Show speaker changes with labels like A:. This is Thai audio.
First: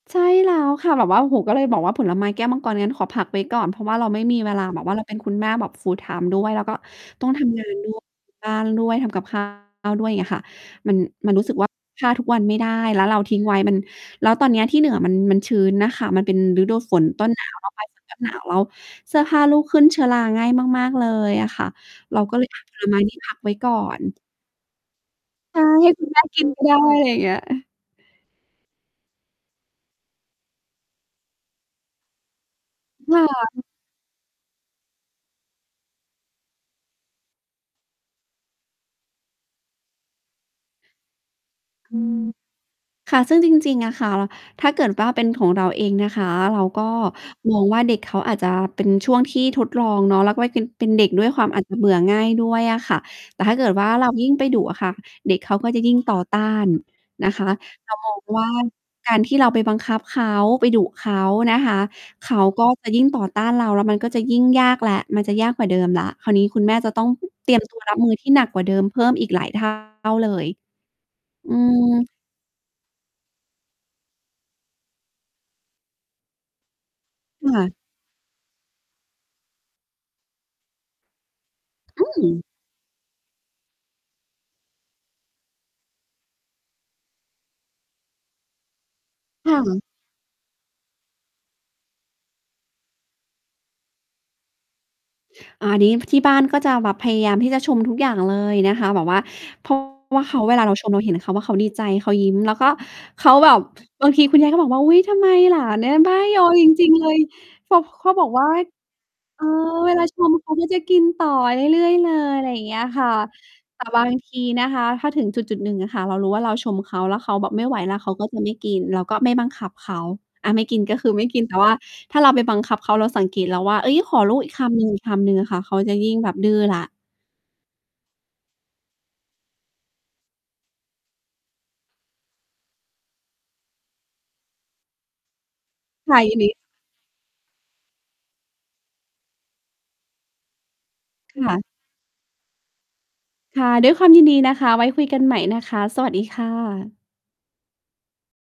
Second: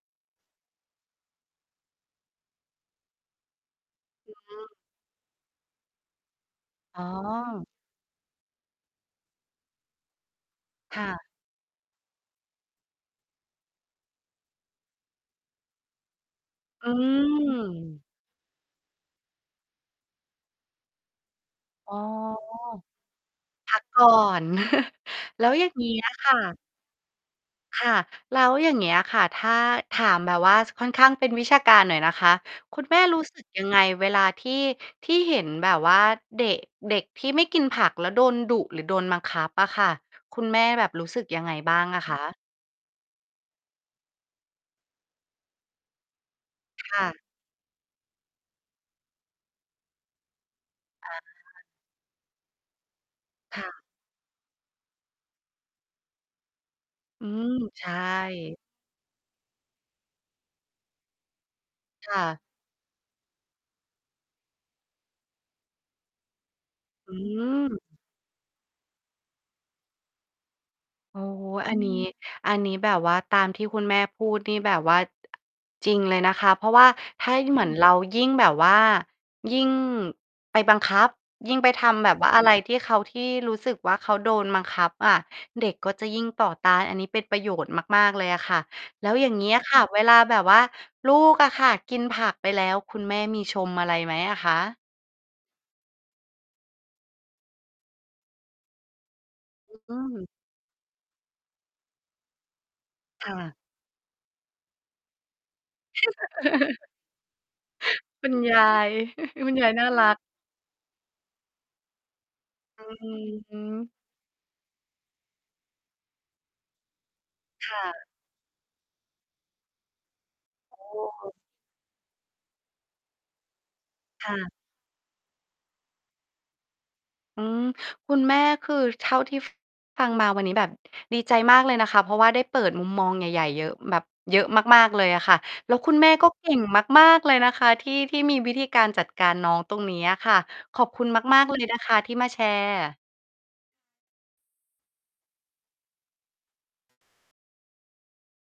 A: ใช่แล้วค่ะ แบบว่า โอ้โฮ ก็เลยบอกว่า ผลไม้ แก้วมังกร งั้นขอพักไว้ก่อน เพราะว่าเราไม่
B: อ
A: มีเว
B: ื
A: ลา
B: ม
A: แบบว่า เราเป็นคุณแม่แบบ full-time ด้วย แล้วก็
B: อ๋อ
A: ต้อง ทำงานด้วย บ้านด้วย ทำกับ ข้าว ด้วย เงี้ยค่ะ มัน
B: ค่ะ
A: มันรู้สึกว่า ถ้าทุกวันไม่ได้แล้วเราทิ้งไว้ มัน แล้วตอนเนี้ยที่เหนือมัน มันชื้นน่ะค่ะ มันเป็นฤดู
B: อื
A: ฝนต้น หนาว แล้วปลายฝ
B: ม
A: นต้นหนาว แล้วเสื้อผ้าลูกขึ้นเชื้อราง่ายมาก ๆ เลยอะค่ะ
B: อ๋อ
A: เราก็เลย อะ ผลไม้นี่พัก ไว้ก
B: พ
A: ่อ
B: ักก
A: น
B: ่อน แล้ว
A: ใช
B: อ
A: ่
B: ย่าง
A: ใ
B: ง
A: ห
B: ี
A: ้
B: ้
A: คุ
B: อ
A: ณ
B: ะ
A: แม่
B: ค่
A: กิน
B: ะ
A: ก็ได้ ไรเงี้ย
B: ค่ะ แล้วอย่างเงี้ยค่ะ ถ้า ถามแบบว่าค่อนข้างเป็นวิชาการหน่อยนะคะ คุณแม่
A: ค
B: รู
A: ่
B: ้ สึก ย
A: ะ
B: ังไง? เวลาที่ ที่เห็นแบบว่าเดะ เด็กที่ไม่กินผัก แล้วโดนดุหรือโดนบังคับอะค่ะ คุณแม่แบบรู้สึกยังไงบ้าง
A: อื
B: อะค
A: ม
B: ะ?
A: ค่ะ ซึ่งจริง ๆ อะค่ะ ล่ะ ถ้าเกิดว่า เป็นของเราเองนะคะ เราก็
B: ค่ะ
A: มองว่า เด็กเขาอาจจะเป็นช่วงที่ทดลองเนาะ แล้วก็ ว เป็น เป็นเด็
B: อ
A: ก
B: า
A: ด้วยความอาจจะเบื่อง่ายด้วยอะค่ะ แต่ถ้
B: ค
A: าเ
B: ่
A: กิด
B: ะ
A: ว่า เรายิ่งไปดุอะค่ะ เด็กเขาก็จะยิ่งต่อต้าน
B: อื
A: นะคะ
B: ม ใช
A: เร
B: ่
A: ามองว่า การที่เราไปบังคับเขา ไปดุเขานะคะ
B: ค่
A: เข
B: ะ
A: าก็จะยิ่งต่อต้านเรา แล้วมันก็จะยิ่งยากแล้ว มันจะยากกว่าเดิมแล้ว คราวนี้คุณแม่จะต้อง
B: อื
A: เตรียมตัว รับ
B: ม
A: มือที่หนักกว่าเดิม เพิ่มอีกหลาย เท่า เลย
B: โอ้โฮ
A: อื
B: อันนี้
A: ม
B: อันนี้แบบว่า ตามที่คุณแม่พูดนี่แบบว่า จริงเลยนะคะ เพราะว่าถ้า ย
A: ค
B: เหม
A: ่
B: ือน
A: ะ
B: เรายิ่งแบบว่า ยิ่งไปบังคับ ยิ่งไปท
A: อ
B: ำ
A: ื
B: แบบว่า อะ
A: ม
B: ไรที่เขา ที่รู้สึกว่า เขาโดนบังคับอะ เด็กก็จะยิ่งต่อต้าน อันนี้เป็นประโยชน์มาก ๆ เลยอะค่ะ แล้วอย่างงี
A: ค
B: ้
A: ่
B: อะค่ะ
A: ะ
B: เวลาแบบว่าลูกอะค่ะกินผักไปแล้ว คุณแม่มีชมอะไรไหมอะคะ?
A: อา นี้ ที่บ้านก็จะแบบพยายามที่จะชมทุกอย่างเลยนะคะ แบบว่า เพราะ
B: อื
A: ว่
B: ม
A: าเขา เวลาเราชมเราเห็นเขา ว ว่า เขาดีใจ เขายิ้ม แล้วก็
B: ค
A: เขา
B: ่
A: แบ
B: ะ
A: บ บางทีคุณยายก็บอกว่า "อุ๊ย ทำไมหลานเนี่ยบ้ายอจริง ๆ เลย" เขา เขาบ
B: คุ
A: อก
B: ณ
A: ว่า
B: ยาย
A: "เออ
B: น่า
A: เวล
B: ร
A: า
B: ั
A: ช
B: ก
A: ม เขาก็จะกินต่อเรื่อย ๆ เลย" อะไรอย่างเงี้
B: อื
A: ย
B: อ
A: ค่ะ
B: ฮึ
A: แต่บาง ทีนะคะ ถ้าถึงจุด ๆ หนึ่งอะค่ะ เรารู้ว่า เราชมเขาแล้วเขาแบบไม่
B: ค
A: ไหว
B: ่
A: แล้ว
B: ะ
A: เขาก็จะไม่กิน เราก็ไม่บังคับเขา อะ ไม่ก
B: โอ
A: ิน
B: ้
A: ก็คือ
B: โ
A: ไม่
B: ฮ
A: กิน แต่ว่าถ้าเราไปบังคับเขา เราสังเกตแล้วว่า เฮ้ย ขอ
B: ค
A: ล
B: ่
A: ูกอี
B: ะ
A: กคำหนึ่ง ๆ อะค่ะ เขาจะยิ่งแบบดื้อแล้ว
B: อืม คุณแม่คือ เท่าที่ ฟ ฟังมาวันนี้แบบดีใจมากเลยนะคะ เพราะว่าได้เปิดมุมมองใหญ่ ๆ เยอะแบบ เยอะมาก ๆ เลยอะค่ะ แล้วคุณแม่
A: ค่ะ
B: ก็
A: ยิน
B: เก
A: ดี
B: ่งมาก ๆ เลยนะคะที่ ที่มีวิธีการจัดการน้อง ตรงนี้อะค่ะ ขอบคุณ
A: ค
B: มาก ๆ เ
A: ่
B: ล
A: ะ
B: ยนะคะที่มาแชร์
A: ค่ะ ด้วยความยินดีนะคะ ไว้คุยกันใหม่นะคะ สวัสดีค่ะ